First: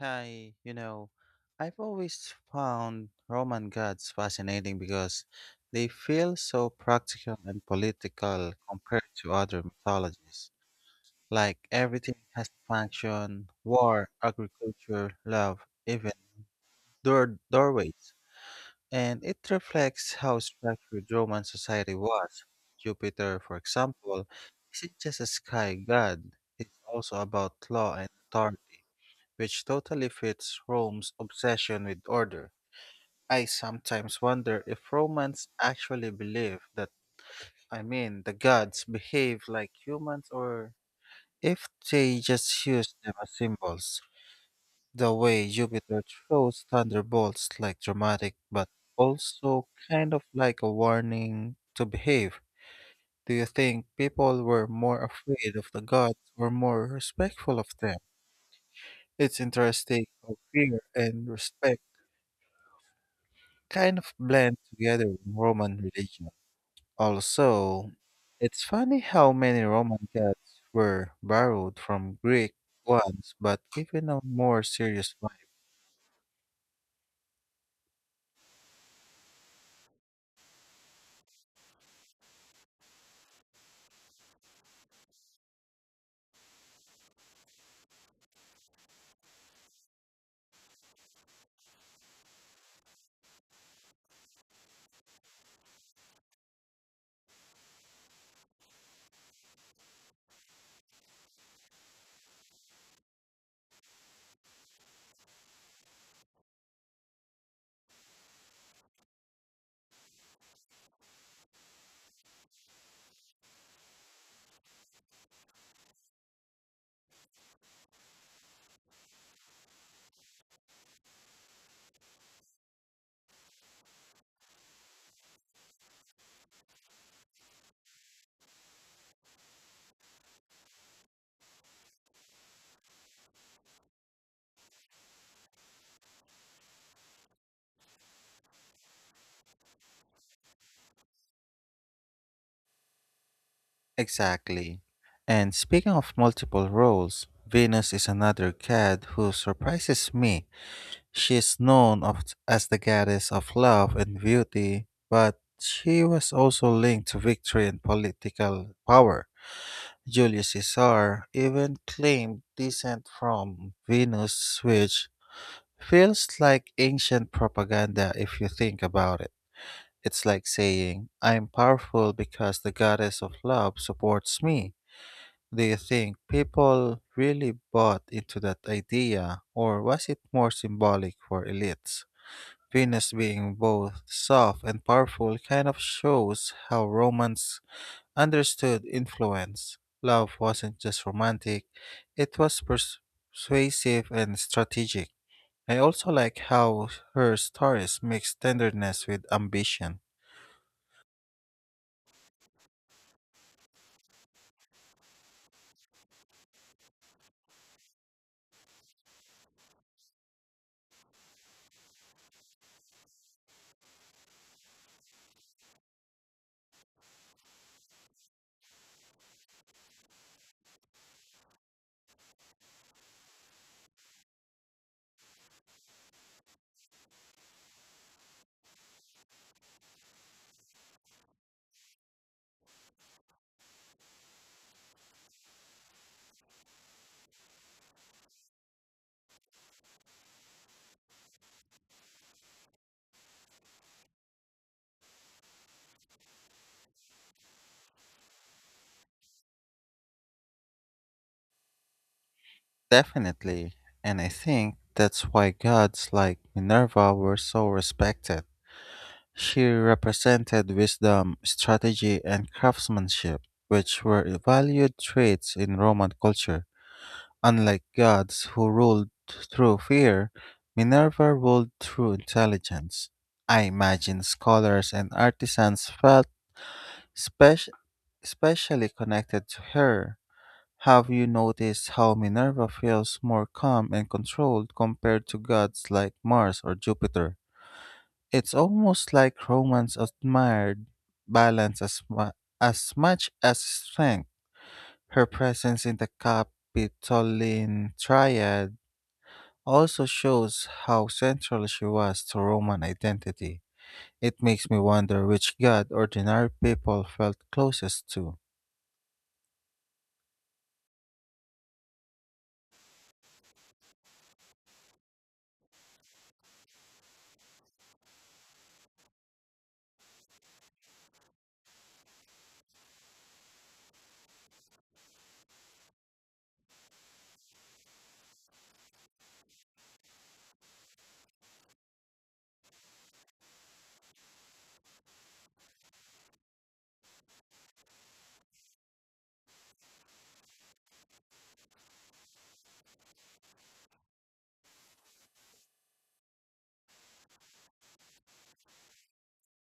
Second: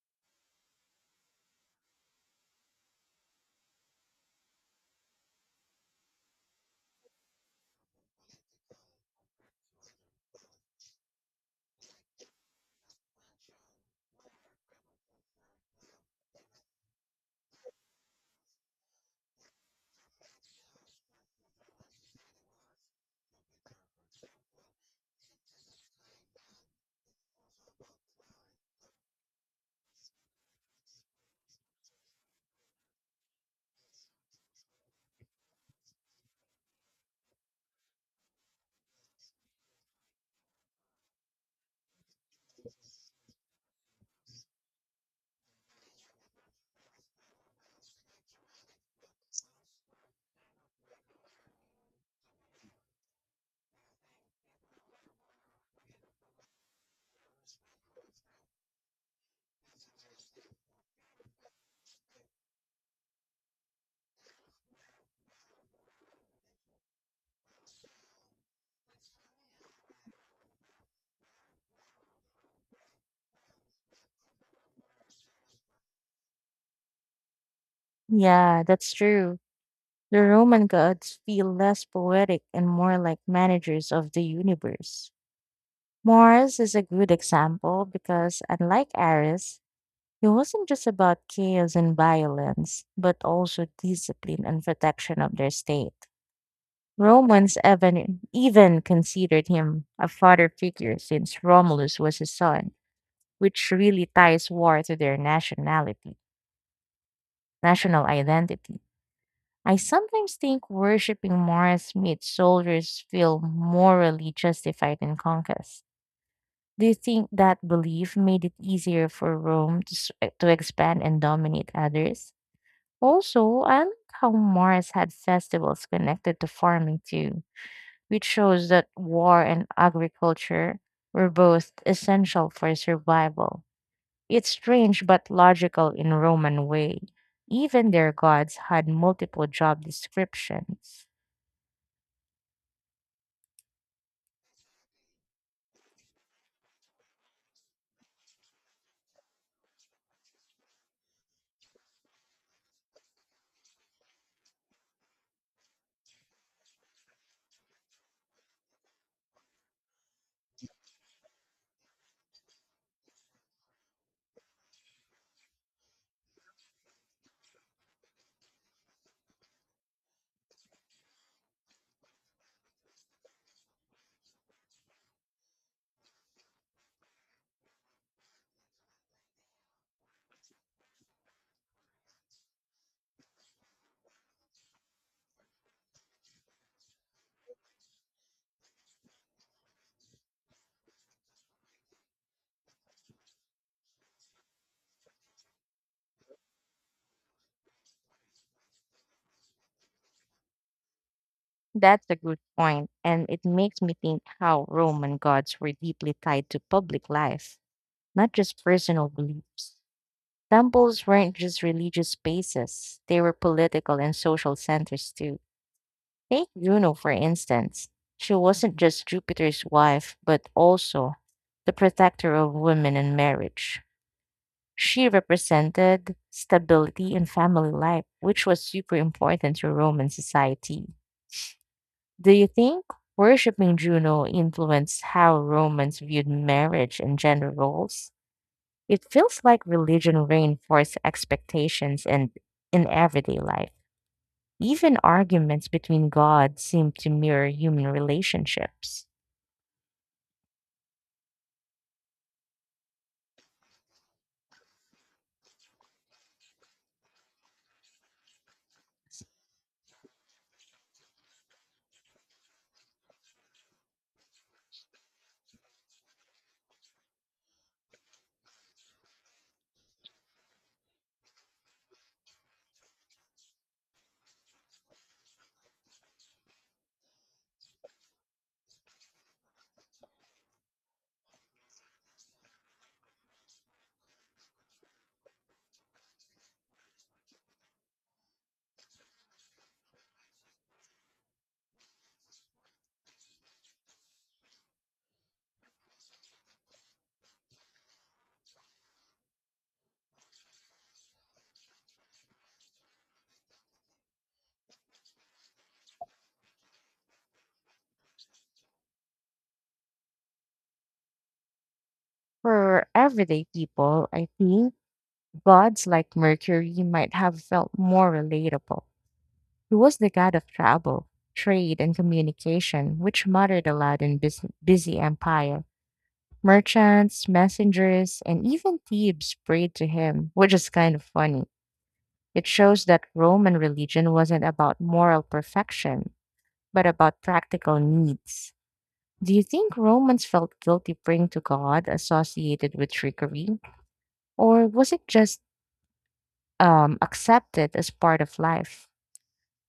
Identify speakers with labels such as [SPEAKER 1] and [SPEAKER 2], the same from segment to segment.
[SPEAKER 1] Hi, you know, I've always found Roman gods fascinating because they feel so practical and political compared to other mythologies. Like everything has a function, war, agriculture, love, even doorways. And it reflects how structured Roman society was. Jupiter, for example, isn't just a sky god, it's also about law and authority which totally fits Rome's obsession with order. I sometimes wonder if Romans actually believe that, I mean, the gods behave like humans or if they just use them as symbols. The way Jupiter throws thunderbolts like dramatic, but also kind of like a warning to behave. Do you think people were more afraid of the gods or more respectful of them? It's interesting how fear and respect kind of blend together in Roman religion. Also, it's funny how many Roman gods were borrowed from Greek ones but given a more serious vibe.
[SPEAKER 2] Yeah, that's true. The Roman gods feel less poetic and more like managers of the universe. Mars is a good example because, unlike Ares, he wasn't just about chaos and violence, but also discipline and protection of their state. Romans even considered him a father figure since Romulus was his son, which really ties war to their national identity. I sometimes think worshiping Mars made soldiers feel morally justified in conquest. Do you think that belief made it easier for Rome to expand and dominate others? Also, I like how Mars had festivals connected to farming too, which shows that war and agriculture were both essential for survival. It's strange but logical in Roman way. Even their gods had multiple job descriptions.
[SPEAKER 1] Exactly. And speaking of multiple roles, Venus is another god who surprises me. She is known of, as the goddess of love and beauty, but she was also linked to victory and political power. Julius Caesar even claimed descent from Venus, which feels like ancient propaganda if you think about it. It's like saying, I'm powerful because the goddess of love supports me. Do you think people really bought into that idea, or was it more symbolic for elites? Venus being both soft and powerful kind of shows how Romans understood influence. Love wasn't just romantic, it was persuasive and strategic. I also like how her stories mix tenderness with ambition.
[SPEAKER 2] That's a good point, and it makes me think how Roman gods were deeply tied to public life, not just personal beliefs. Temples weren't just religious spaces, they were political and social centers too. Take Juno, for instance. She wasn't just Jupiter's wife, but also the protector of women and marriage. She represented stability in family life, which was super important to Roman society. Do you think worshipping Juno influenced how Romans viewed marriage and gender roles? It feels like religion reinforced expectations and in everyday life. Even arguments between gods seem to mirror human relationships.
[SPEAKER 1] Definitely, and I think that's why gods like Minerva were so respected. She represented wisdom, strategy, and craftsmanship, which were valued traits in Roman culture. Unlike gods who ruled through fear, Minerva ruled through intelligence. I imagine scholars and artisans felt spec- especially connected to her. Have you noticed how Minerva feels more calm and controlled compared to gods like Mars or Jupiter? It's almost like Romans admired balance as much as strength. Her presence in the Capitoline Triad also shows how central she was to Roman identity. It makes me wonder which god ordinary people felt closest to.
[SPEAKER 2] For everyday people, I think gods like Mercury might have felt more relatable. He was the god of travel, trade, and communication, which muttered aloud in busy empire. Merchants, messengers, and even thieves prayed to him, which is kind of funny. It shows that Roman religion wasn't about moral perfection, but about practical needs. Do you think Romans felt guilty praying to God associated with trickery? Or was it just accepted as part of life?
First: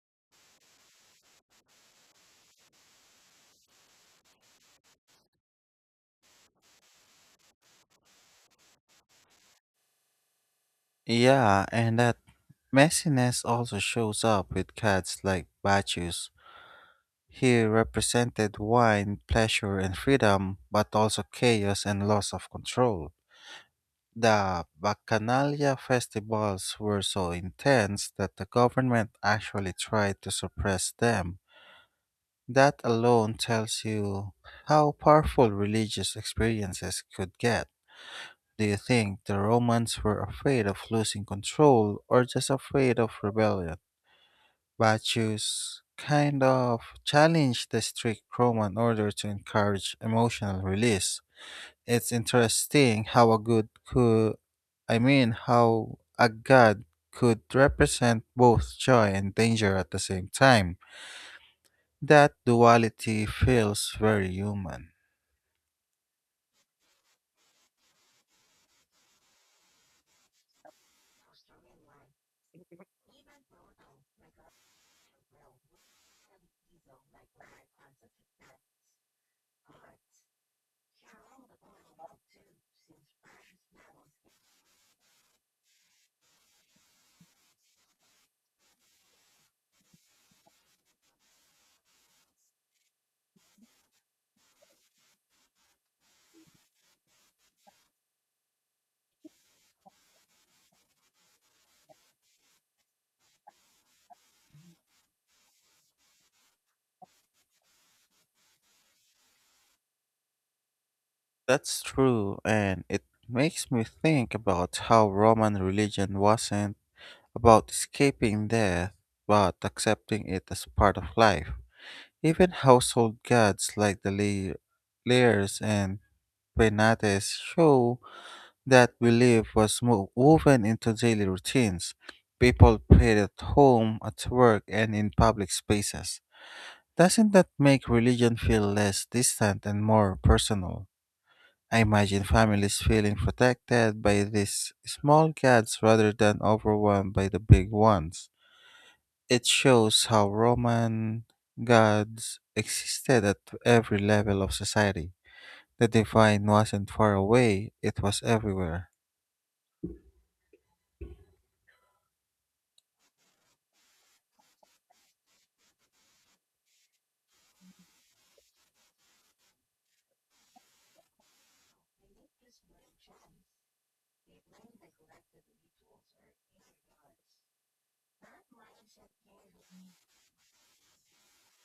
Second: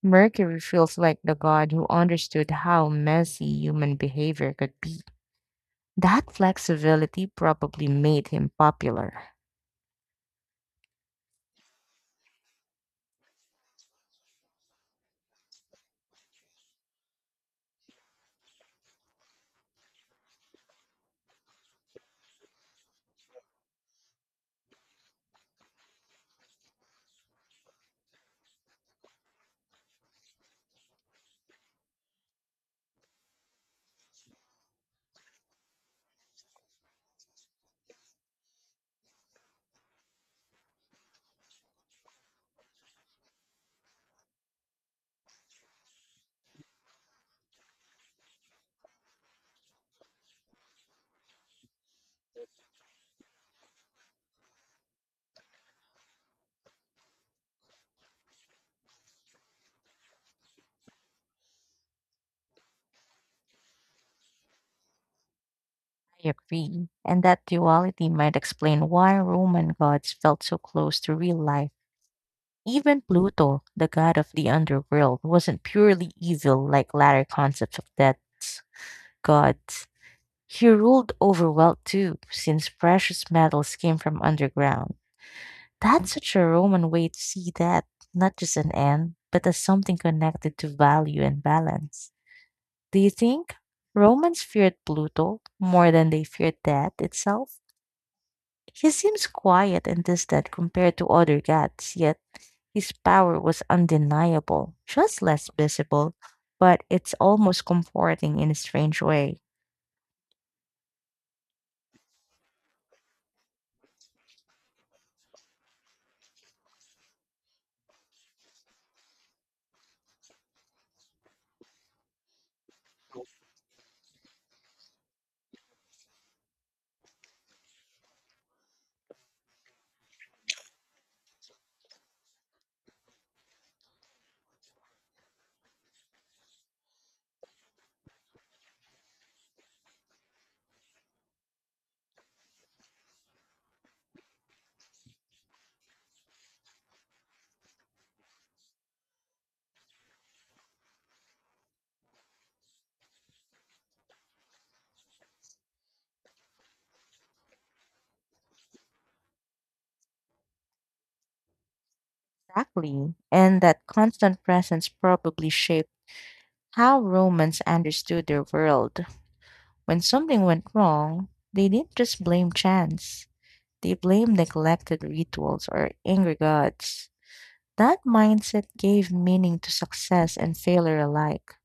[SPEAKER 2] Mercury feels like the god who understood how messy human behavior could be. That flexibility probably made him popular.
[SPEAKER 1] Yeah, and that messiness also shows up with gods like Bacchus. He represented wine, pleasure, and freedom, but also chaos and loss of control. The Bacchanalia festivals were so intense that the government actually tried to suppress them. That alone tells you how powerful religious experiences could get. Do you think the Romans were afraid of losing control or just afraid of rebellion? Bacchus kind of challenged the strict Roman order to encourage emotional release. It's interesting how a good could, I mean, how a god could represent both joy and danger at the same time. That duality feels very human.
[SPEAKER 2] I agree. And that duality might explain why Roman gods felt so close to real life. Even Pluto, the god of the underworld, wasn't purely evil like latter concepts of dead gods. He ruled over wealth too, since precious metals came from underground. That's such a Roman way to see that, not just an end, but as something connected to value and balance. Do you think Romans feared Pluto more than they feared death itself? He seems quiet and distant compared to other gods, yet his power was undeniable, just less visible, but it's almost comforting in a strange way.
[SPEAKER 1] That's true, and it makes me think about how Roman religion wasn't about escaping death, but accepting it as part of life. Even household gods like the Lyres and Penates show that belief was woven into daily routines. People prayed at home, at work, and in public spaces. Doesn't that make religion feel less distant and more personal? I imagine families feeling protected by these small gods rather than overwhelmed by the big ones. It shows how Roman gods existed at every level of society. The divine wasn't far away, it was everywhere.
[SPEAKER 2] Exactly. And that constant presence probably shaped how Romans understood their world. When something went wrong, they didn't just blame chance. They blamed neglected rituals or angry gods. That mindset gave meaning to success and failure alike.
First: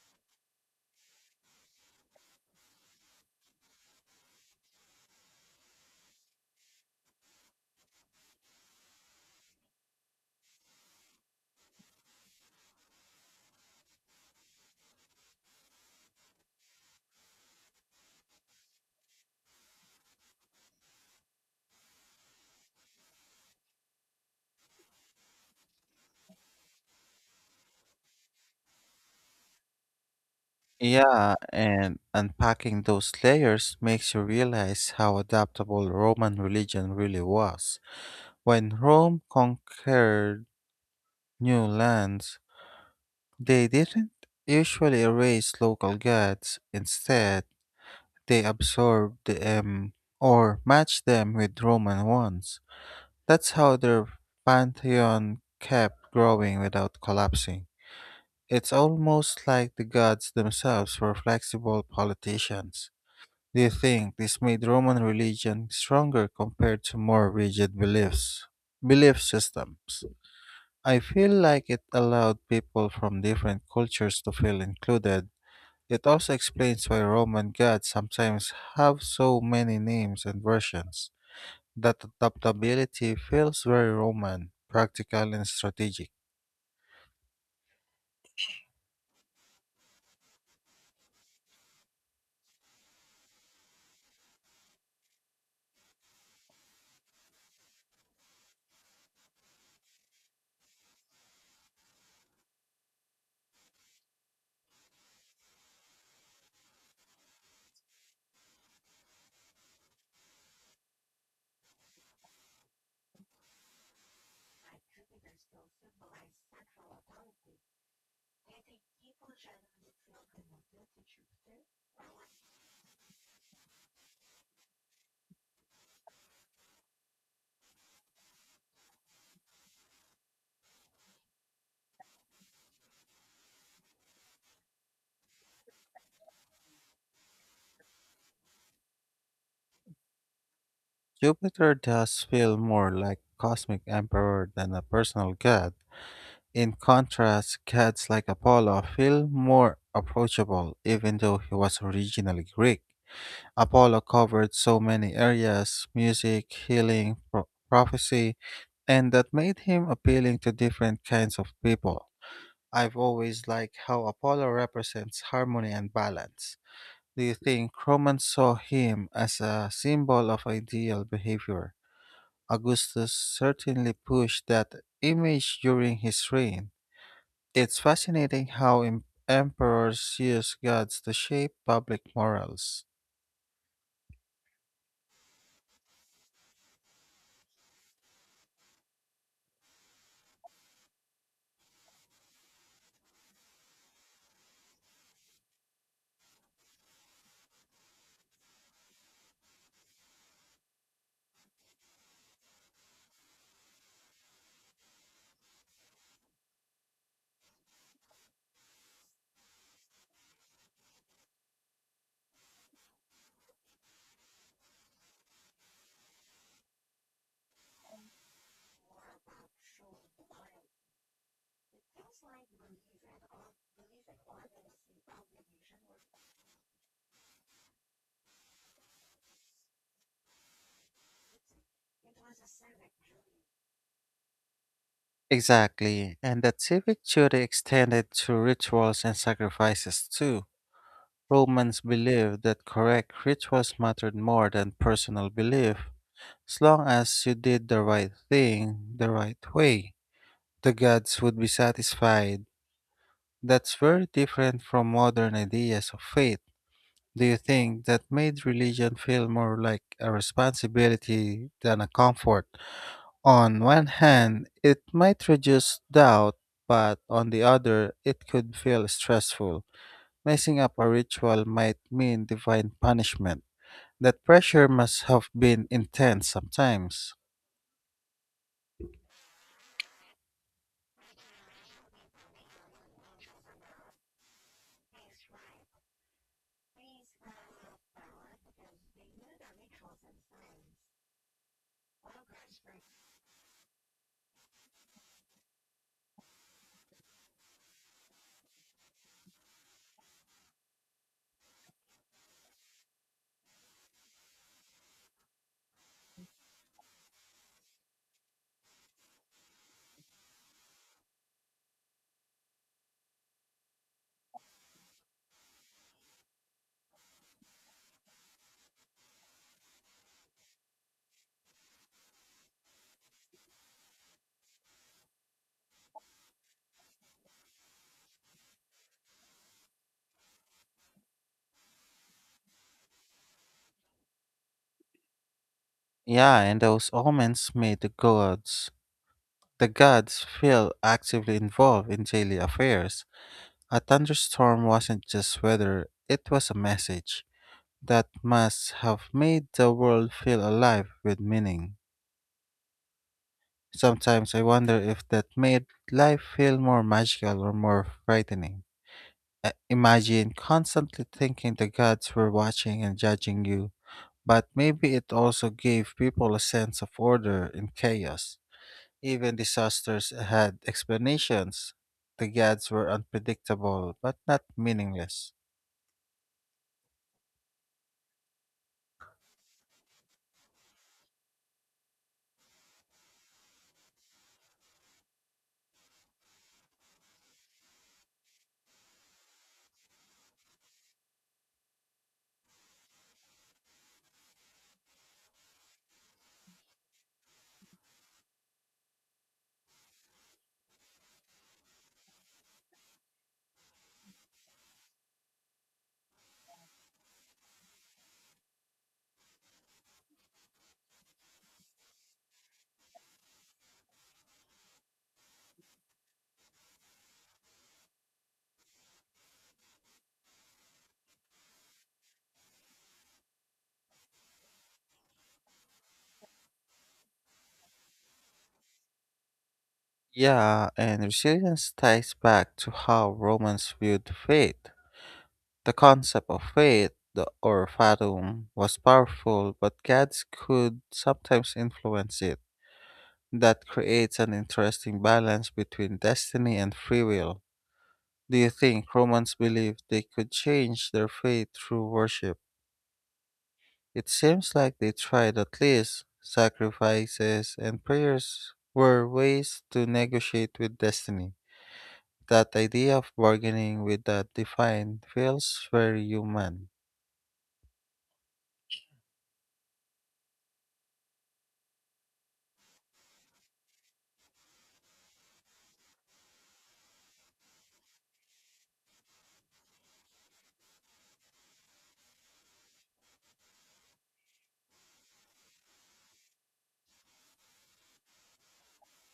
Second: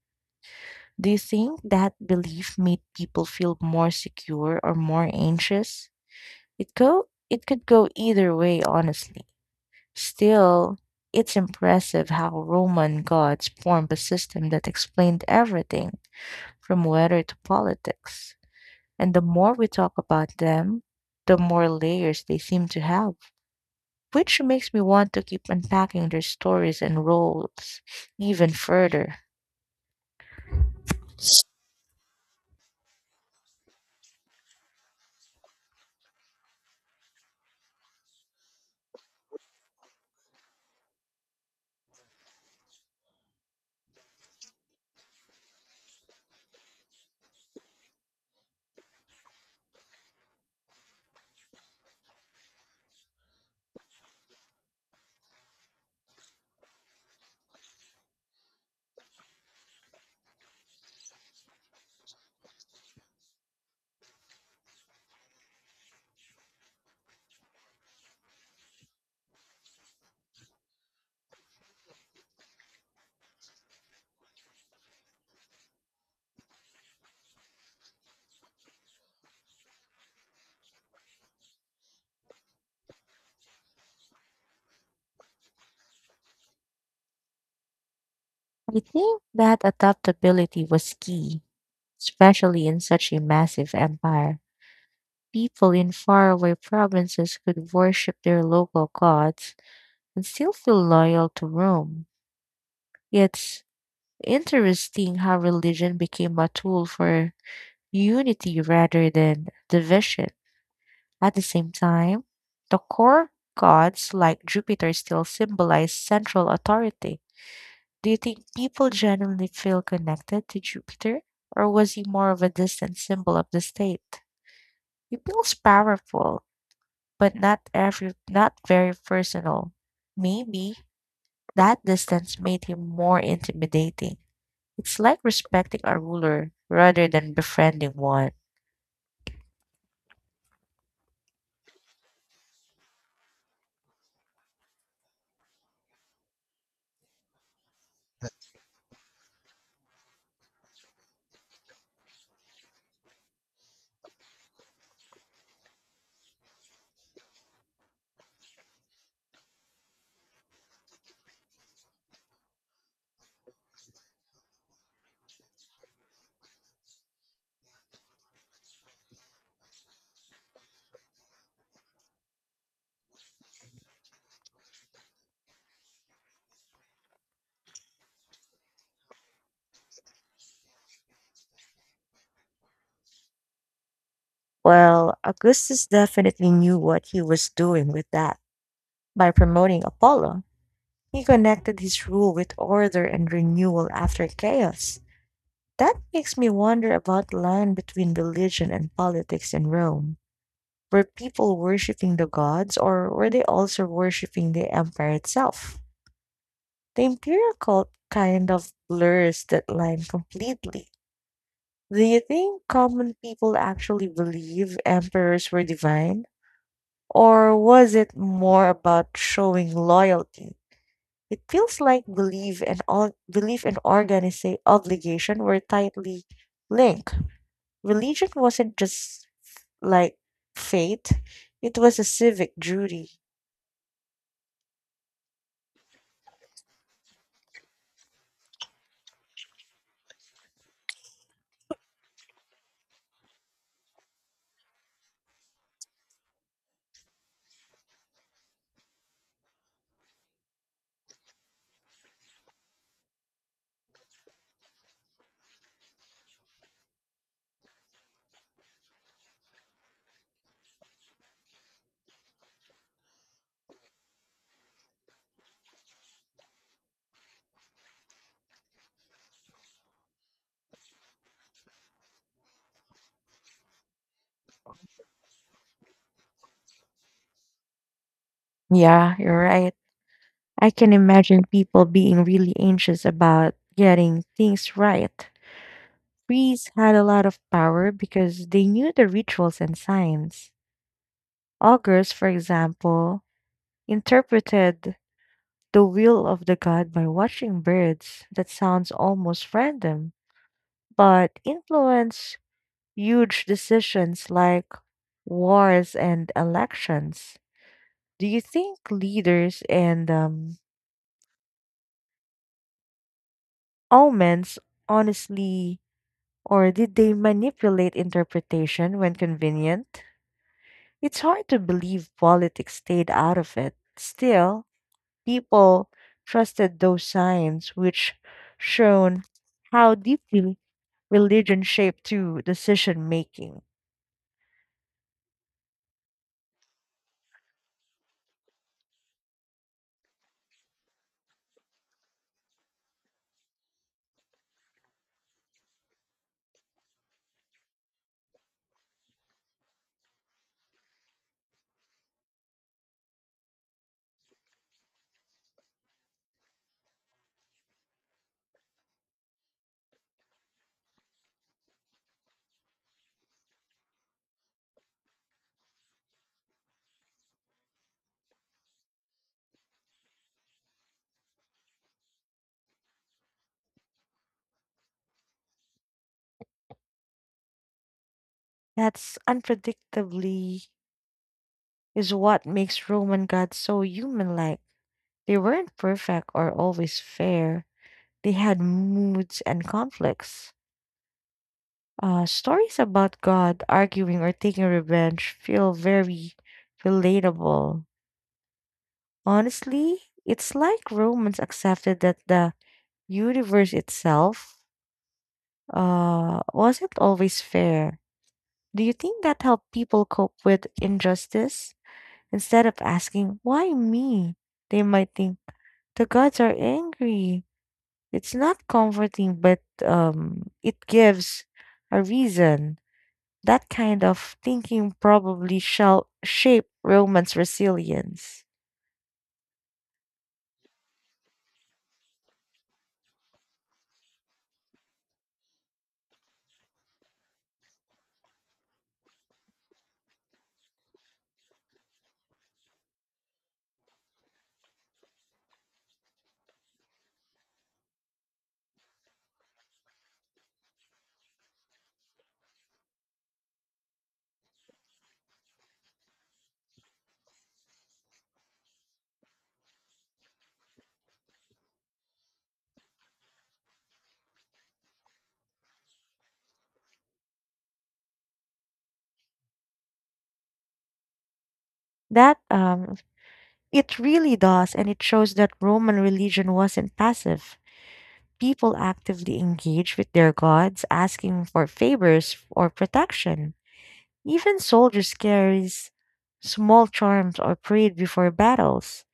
[SPEAKER 2] Do you think that belief made people feel more secure or more anxious? It could go either way, honestly. Still, it's impressive how Roman gods formed a system that explained everything from weather to politics. And the more we talk about them, the more layers they seem to have, which makes me want to keep unpacking their stories and roles even further.
[SPEAKER 1] Yeah, and unpacking those layers makes you realize how adaptable Roman religion really was. When Rome conquered new lands, they didn't usually erase local gods. Instead, they absorbed them or matched them with Roman ones. That's how their pantheon kept growing without collapsing. It's almost like the gods themselves were flexible politicians. Do you think this made Roman religion stronger compared to more rigid beliefs? Belief systems. I feel like it allowed people from different cultures to feel included, it also explains why Roman gods sometimes have so many names and versions. That adaptability feels very Roman, practical and strategic.
[SPEAKER 2] I think that adaptability was key. Especially in such a massive empire, people in faraway provinces could worship their local gods and still feel loyal to Rome. It's interesting how religion became a tool for unity rather than division. At the same time, the core gods like Jupiter still symbolize central authority. Do you think people genuinely feel connected to Jupiter, or was he more of a distant symbol of the state? It feels powerful, but not very personal. Maybe that distance made him more intimidating. It's like respecting a ruler rather than befriending one.
[SPEAKER 1] Jupiter does feel more like cosmic emperor than a personal god. In contrast, gods like Apollo feel more approachable even though he was originally Greek. Apollo covered so many areas music, healing, prophecy, and that made him appealing to different kinds of people. I've always liked how Apollo represents harmony and balance. Do you think Romans saw him as a symbol of ideal behavior? Augustus certainly pushed that image during his reign. It's fascinating how emperors use gods to shape public morals.
[SPEAKER 2] Well, Augustus definitely knew what he was doing with that. By promoting Apollo, he connected his rule with order and renewal after chaos. That makes me wonder about the line between religion and politics in Rome. Were people worshipping the gods or were they also worshipping the empire itself? The imperial cult kind of blurs that line completely. Do you think common people actually believe emperors were divine? Or was it more about showing loyalty? It feels like belief and organization obligation were tightly linked. Religion wasn't just like faith; it was a civic duty.
[SPEAKER 1] Exactly, and that civic duty extended to rituals and sacrifices too. Romans believed that correct rituals mattered more than personal belief. As long as you did the right thing the right way, the gods would be satisfied. That's very different from modern ideas of faith. Do you think that made religion feel more like a responsibility than a comfort? On one hand, it might reduce doubt, but on the other, it could feel stressful. Messing up a ritual might mean divine punishment. That pressure must have been intense sometimes.
[SPEAKER 2] Yeah, you're right. I can imagine people being really anxious about getting things right. Priests had a lot of power because they knew the rituals and signs. Augurs, for example, interpreted the will of the god by watching birds. That sounds almost random, but influenced huge decisions like wars and elections. Do you think leaders and omens honestly? Or did they manipulate interpretation when convenient? It's hard to believe politics stayed out of it. Still, people trusted those signs, which shown how deeply religion shaped to decision making.
[SPEAKER 1] Yeah, and those omens made the gods. The gods feel actively involved in daily affairs. A thunderstorm wasn't just weather, it was a message that must have made the world feel alive with meaning. Sometimes I wonder if that made life feel more magical or more frightening. I imagine constantly thinking the gods were watching and judging you, but maybe it also gave people a sense of order in chaos. Even disasters had explanations. The gods were unpredictable, but not meaningless.
[SPEAKER 2] That's unpredictably is what makes Roman gods so human like. They weren't perfect or always fair. They had moods and conflicts. Stories about God arguing or taking revenge feel very relatable. Honestly, it's like Romans accepted that the universe itself wasn't always fair. Do you think that helped people cope with injustice? Instead of asking, why me? They might think, the gods are angry. It's not comforting, but it gives a reason. That kind of thinking probably shall shape Roman's resilience.
[SPEAKER 1] Yeah, and resilience ties back to how Romans viewed fate. The concept of fate the, or fatum was powerful, but gods could sometimes influence it. That creates an interesting balance between destiny and free will. Do you think Romans believed they could change their fate through worship? It seems like they tried at least. Sacrifices and prayers were ways to negotiate with destiny. That idea of bargaining with that divine feels very human.
[SPEAKER 2] That it really does, and it shows that Roman religion wasn't passive. People actively engaged with their gods, asking for favors or protection. Even soldiers carries small charms or prayed before battles.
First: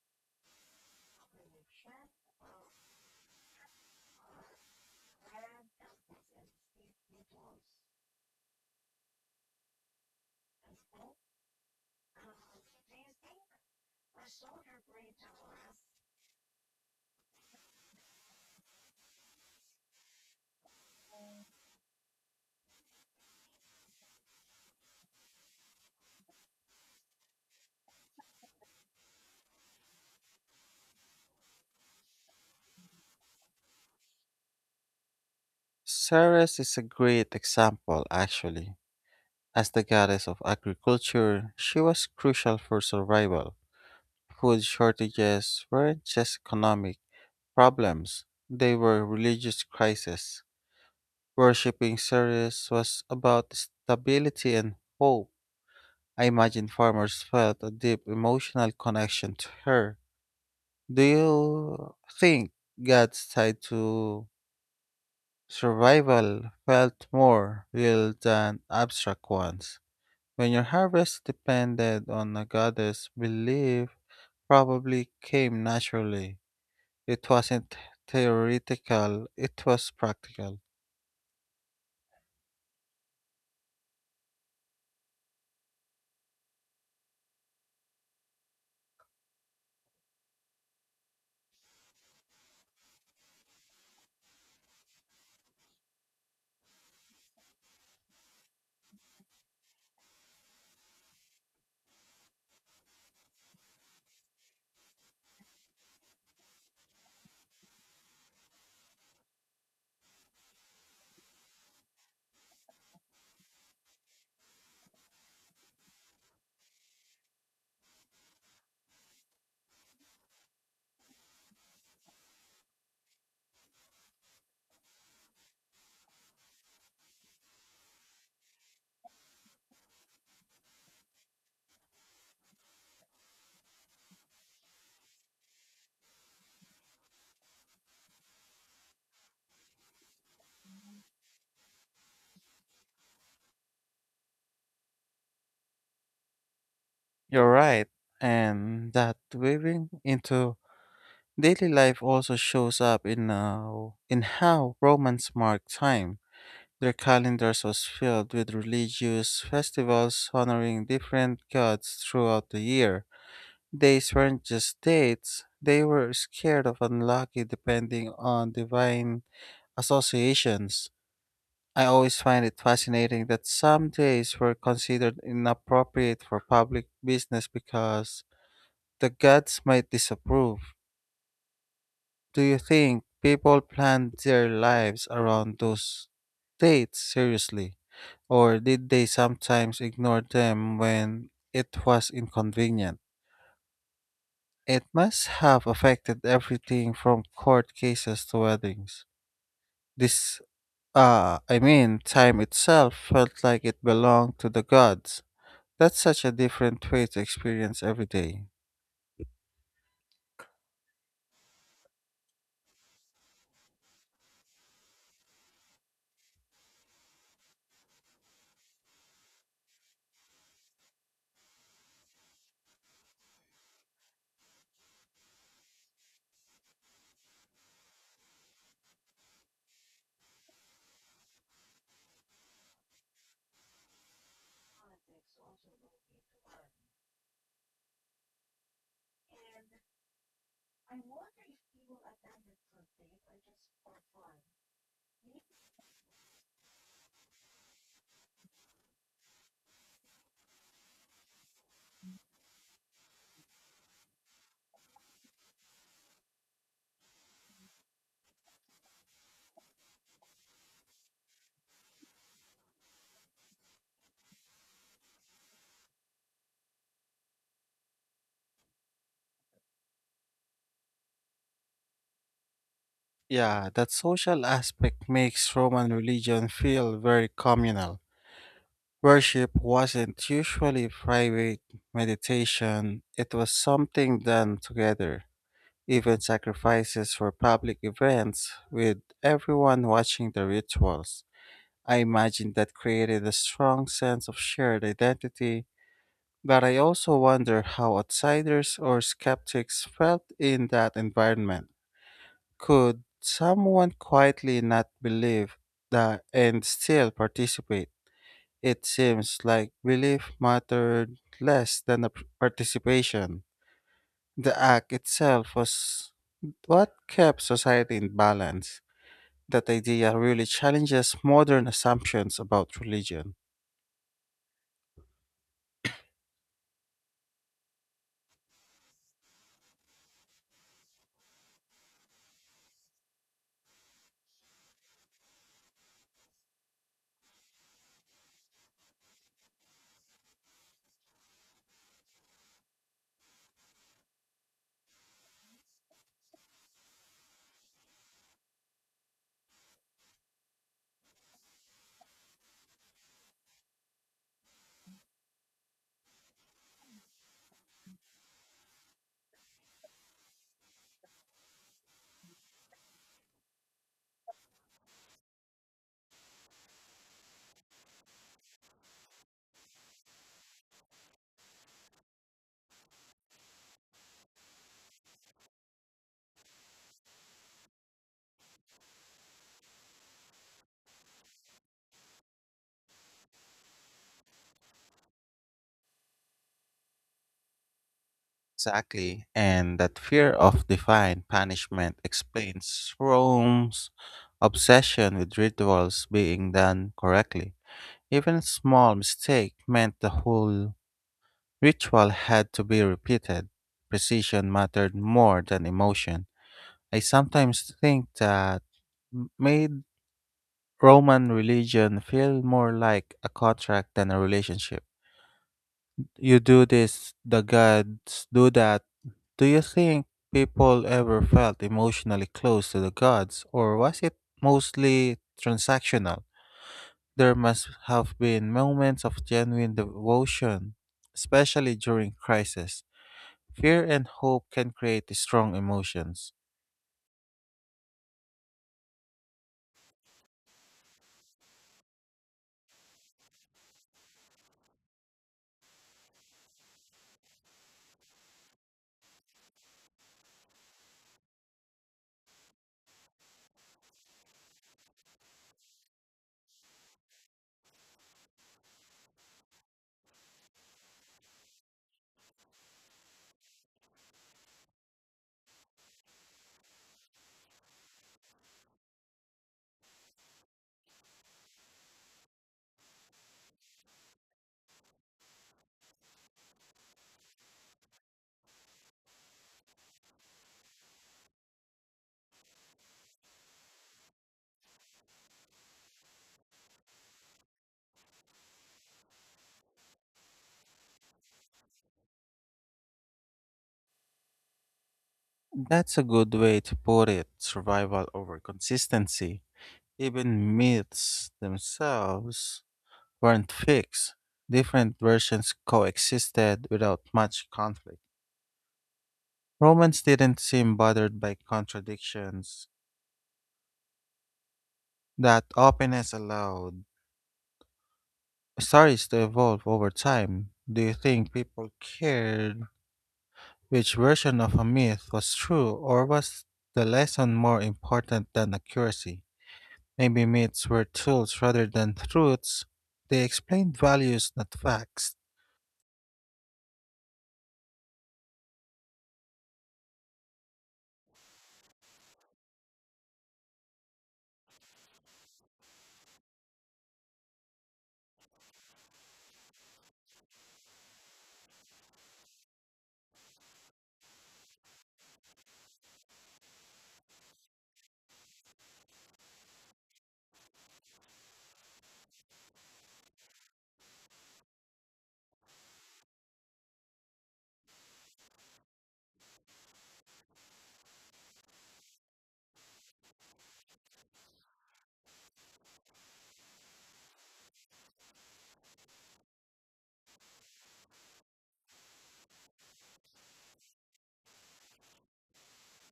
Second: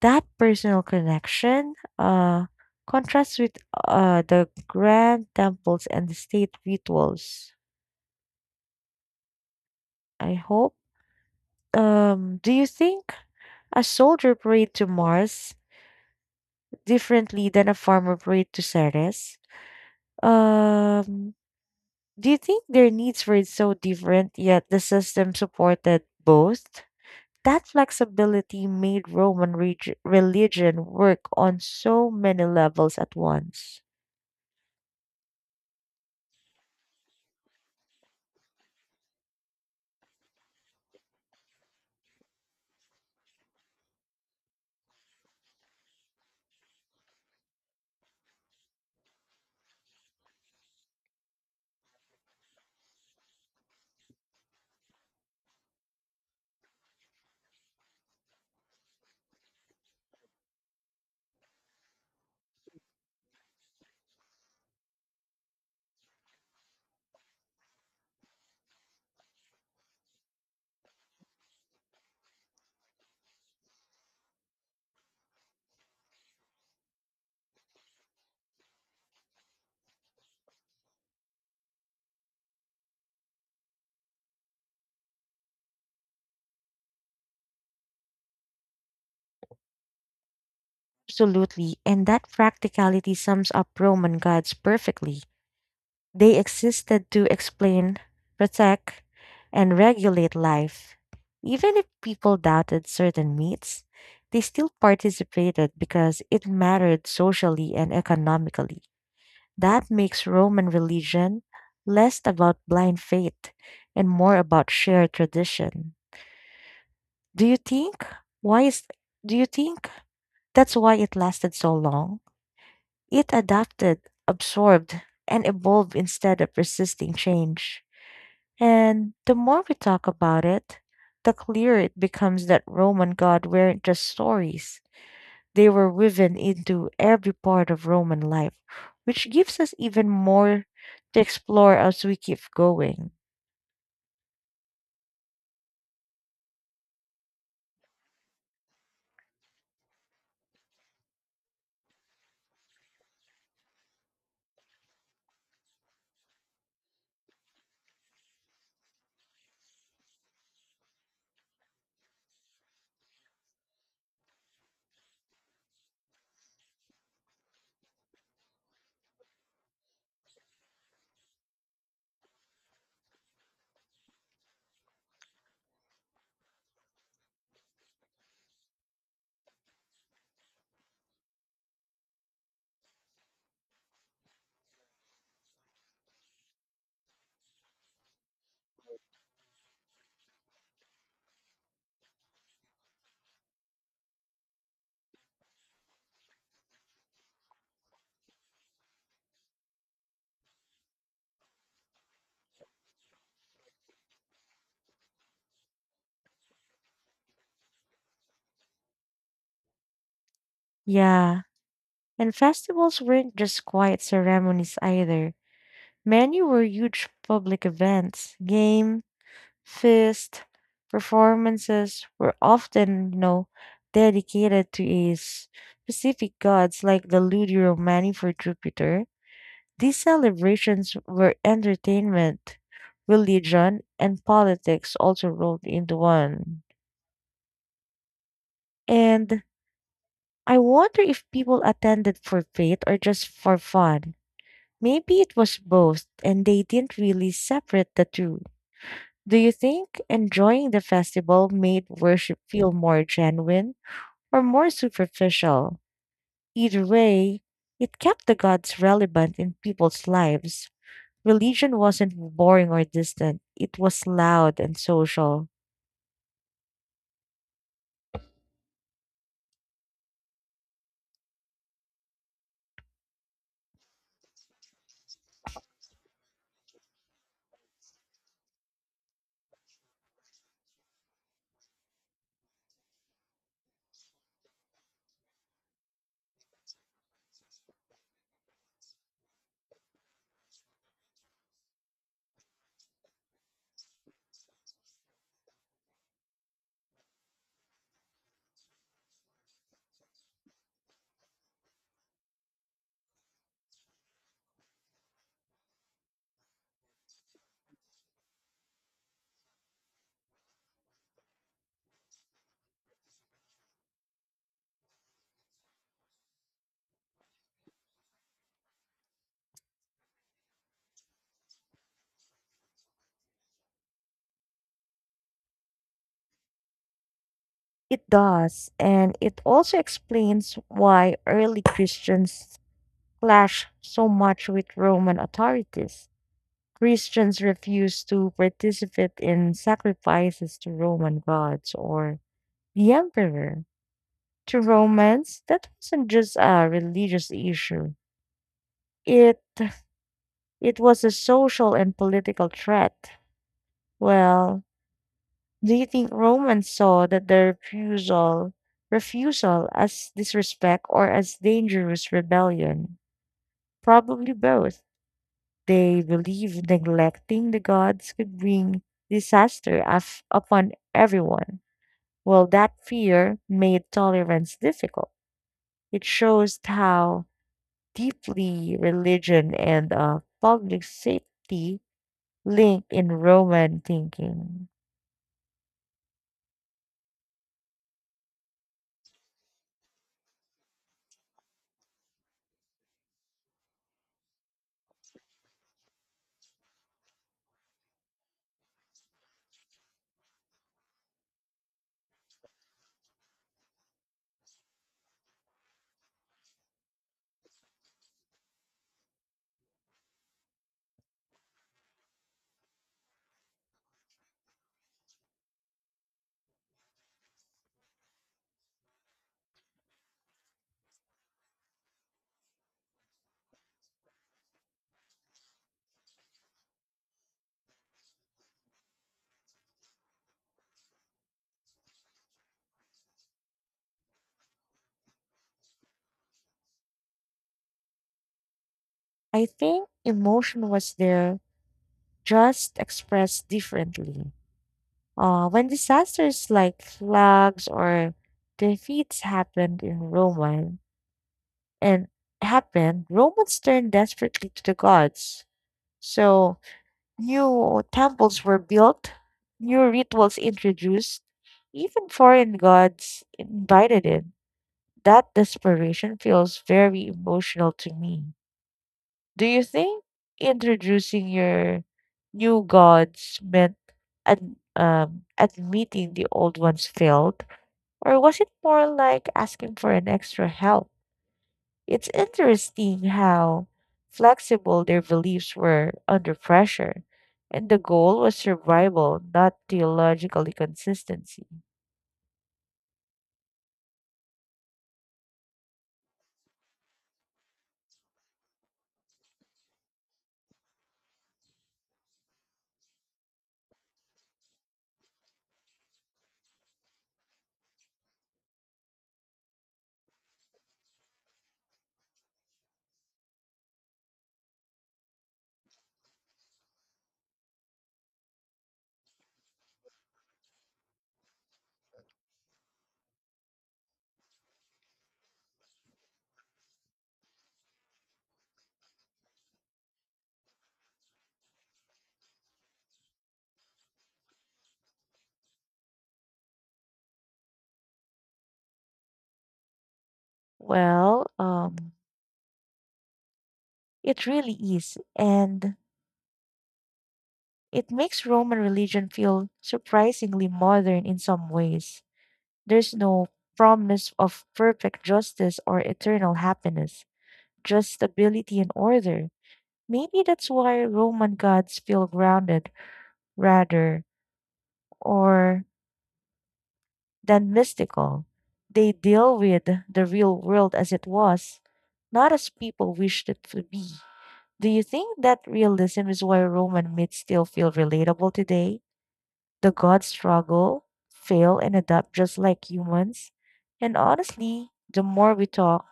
[SPEAKER 2] That personal connection, uh, contrasts with the grand temples and the state rituals. I hope do you think a soldier prayed to Mars differently than a farmer prayed to Ceres? Um, do you think their needs were so different yet the system supported both? That flexibility made Roman religion work on so many levels at once.
[SPEAKER 1] Ceres is a great example, actually. As the goddess of agriculture, she was crucial for survival. Food shortages weren't just economic problems, they were religious crises. Worshipping Ceres was about stability and hope. I imagine farmers felt a deep emotional connection to her. Do you think God's tied to survival felt more real than abstract ones? When your harvest depended on a goddess belief, probably came naturally. It wasn't theoretical, it was practical.
[SPEAKER 2] Absolutely, and that practicality sums up Roman gods perfectly. They existed to explain, protect, and regulate life. Even if people doubted certain myths, they still participated because it mattered socially and economically. That makes Roman religion less about blind faith and more about shared tradition. Do you think? Why is do you think that's why it lasted so long? It adapted, absorbed, and evolved instead of resisting change. And the more we talk about it, the clearer it becomes that Roman gods weren't just stories. They were woven into every part of Roman life, which gives us even more to explore as we keep going.
[SPEAKER 1] You're right, and that weaving into daily life also shows up in how Romans marked time. Their calendars was filled with religious festivals honoring different gods throughout the year. These weren't just dates, they were scared of unlucky depending on divine associations. I always find it fascinating that some days were considered inappropriate for public business because the gods might disapprove. Do you think people planned their lives around those dates seriously, or did they sometimes ignore them when it was inconvenient? It must have affected everything from court cases to weddings. This, Time itself felt like it belonged to the gods. That's such a different way to experience every day.
[SPEAKER 2] Yeah, and festivals weren't just quiet ceremonies either. Many were huge public events, games, Fist performances were often, you know, dedicated to a specific gods like the Ludi Romani for Jupiter. These celebrations were entertainment, religion, and politics also rolled into one. And I wonder if people attended for faith or just for fun. Maybe it was both, and they didn't really separate the two. Do you think enjoying the festival made worship feel more genuine or more superficial? Either way, it kept the gods relevant in people's lives. Religion wasn't boring or distant, it was loud and social.
[SPEAKER 1] Yeah, that social aspect makes Roman religion feel very communal. Worship wasn't usually private meditation, it was something done together. Even sacrifices were public events, with everyone watching the rituals. I imagine that created a strong sense of shared identity, but I also wonder how outsiders or skeptics felt in that environment. Could someone quietly not believe that and still participate? It seems like belief mattered less than the participation. The act itself was what kept society in balance. That idea really challenges modern assumptions about religion.
[SPEAKER 2] It does, and it also explains why early Christians clashed so much with Roman authorities. Christians refused to participate in sacrifices to Roman gods or the emperor to Romans, that wasn't just a religious issue, it it was a social and political threat. Well, do you think romans saw that their refusal as disrespect or as dangerous rebellion? Probably both. They believed neglecting the gods could bring disaster upon everyone. Well, that fear made tolerance difficult. It shows how deeply religion and public safety linked in Roman thinking.
[SPEAKER 1] Exactly. And that fear of divine punishment explains Rome's obsession with rituals being done correctly. Even a small mistake meant the whole ritual had to be repeated. Precision mattered more than emotion. I sometimes think that made Roman religion feel more like a contract than a relationship. You do this, the gods do that. Do you think people ever felt emotionally close to the gods, or was it mostly transactional? There must have been moments of genuine devotion, especially during crisis. Fear and hope can create strong emotions.
[SPEAKER 2] I think emotion was there, just expressed differently. When disasters like floods or defeats happened in Roman and happened, Romans turned desperately to the gods. So new temples were built, new rituals introduced, even foreign gods invited in. That desperation feels very emotional to me. Do you think introducing your new gods meant admitting the old ones failed? Or was it more like asking for an extra help? It's interesting how flexible their beliefs were under pressure, and the goal was survival, not theological consistency.
[SPEAKER 1] That's a good way to put it survival over consistency. Even myths themselves weren't fixed, different versions coexisted without much conflict. Romans didn't seem bothered by contradictions. That openness allowed stories to evolve over time. Do you think people cared which version of a myth was true, or was the lesson more important than accuracy? Maybe myths were tools rather than truths. They explained values, not facts.
[SPEAKER 2] Well, um, it really is. And it makes Roman religion feel surprisingly modern in some ways. There's no promise of perfect justice or eternal happiness, just stability and order. Maybe that's why Roman gods feel grounded rather or than mystical. They deal with the real world as it was, not as people wished it to be. Do you think that realism is why Roman myths still feel relatable today? The gods struggle, fail, and adapt just like humans. And honestly, the more we talk,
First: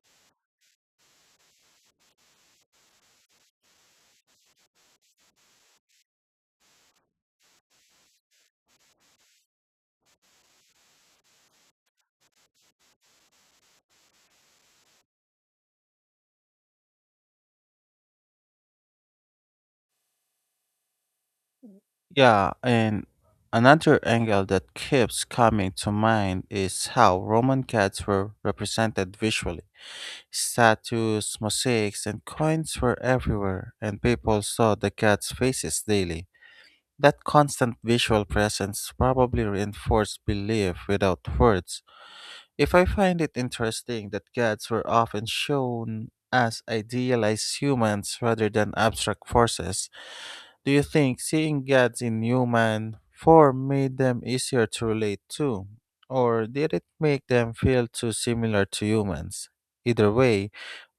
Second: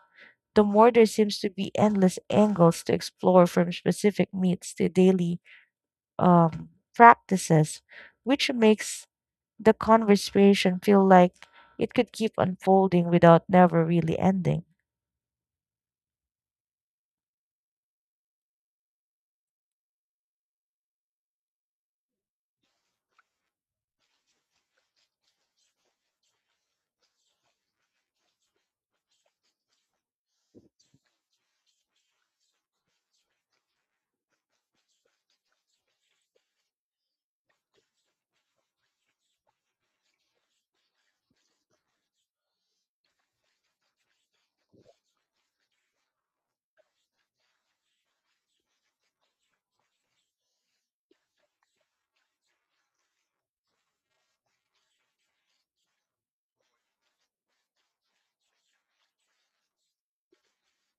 [SPEAKER 2] the more there seems to be endless angles to explore from specific myths to daily um, practices, which makes the conversation feel like it could keep unfolding without never really ending.
[SPEAKER 1] Yeah, and another angle that keeps coming to mind is how Roman cats were represented visually. Statues, mosaics, and coins were everywhere, and people saw the gods' faces daily. That constant visual presence probably reinforced belief without words. If I find it interesting that gods were often shown as idealized humans rather than abstract forces, do you think seeing gods in human form made them easier to relate to? Or did it make them feel too similar to humans? Either way,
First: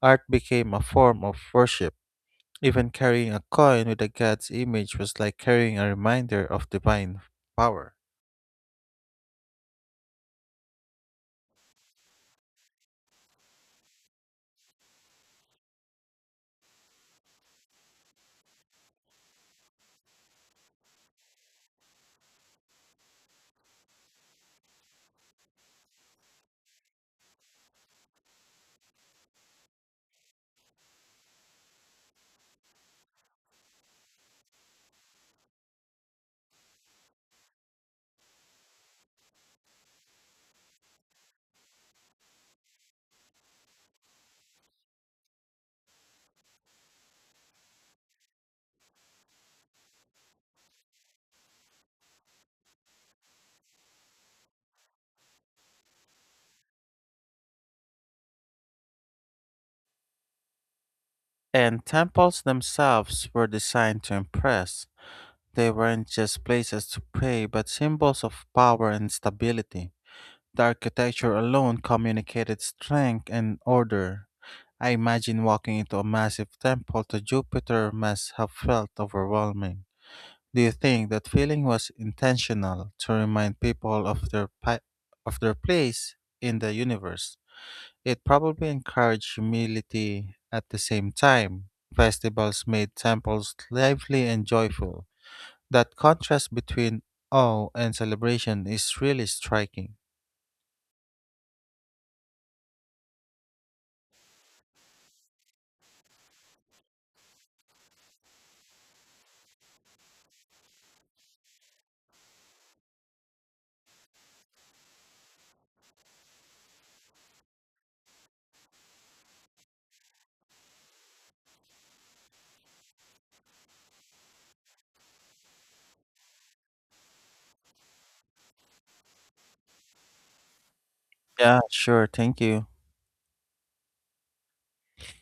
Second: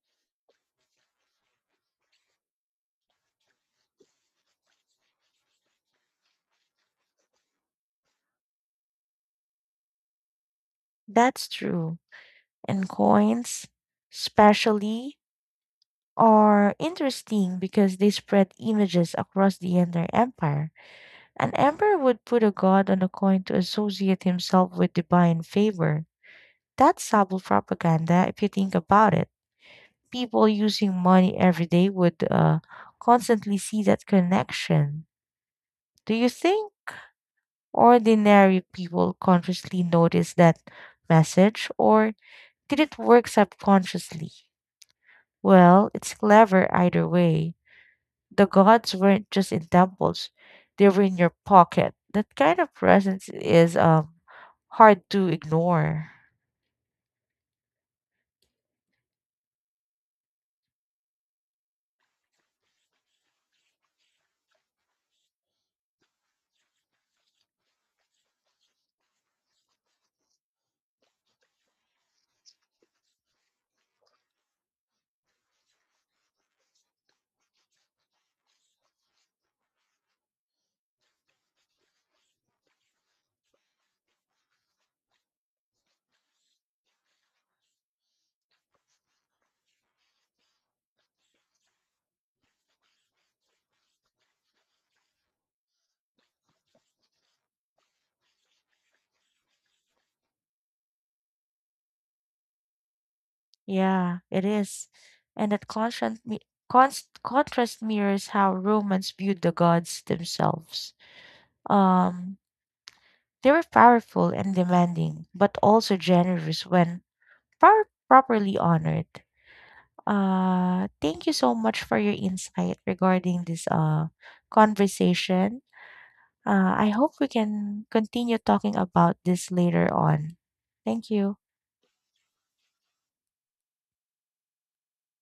[SPEAKER 1] art became a form of worship. Even carrying a coin with a god's image was like carrying a reminder of divine power.
[SPEAKER 2] That's true. And coins, especially, are interesting because they spread images across the entire empire. An emperor would put a god on a coin to associate himself with divine favor. That's subtle propaganda if you think about it. People using money every day would constantly see that connection. Do you think ordinary people consciously notice that message, or did it work subconsciously? Well, it's clever either way. The gods weren't just in temples, they were in your pocket. That kind of presence is hard to ignore.
[SPEAKER 1] And temples themselves were designed to impress. They weren't just places to pray, but symbols of power and stability. The architecture alone communicated strength and order. I imagine walking into a massive temple to Jupiter must have felt overwhelming. Do you think that feeling was intentional to remind people of their place in the universe? It probably encouraged humility at the same time. Festivals made temples lively and joyful. That contrast between awe and celebration is really striking.
[SPEAKER 2] Yeah, it is. And that contrast mirrors how Romans viewed the gods themselves. Um, they were powerful and demanding, but also generous when properly honored. Thank you so much for your insight regarding this conversation. I hope we can continue talking about this later on. Thank you.
[SPEAKER 1] Yeah, sure. Thank you.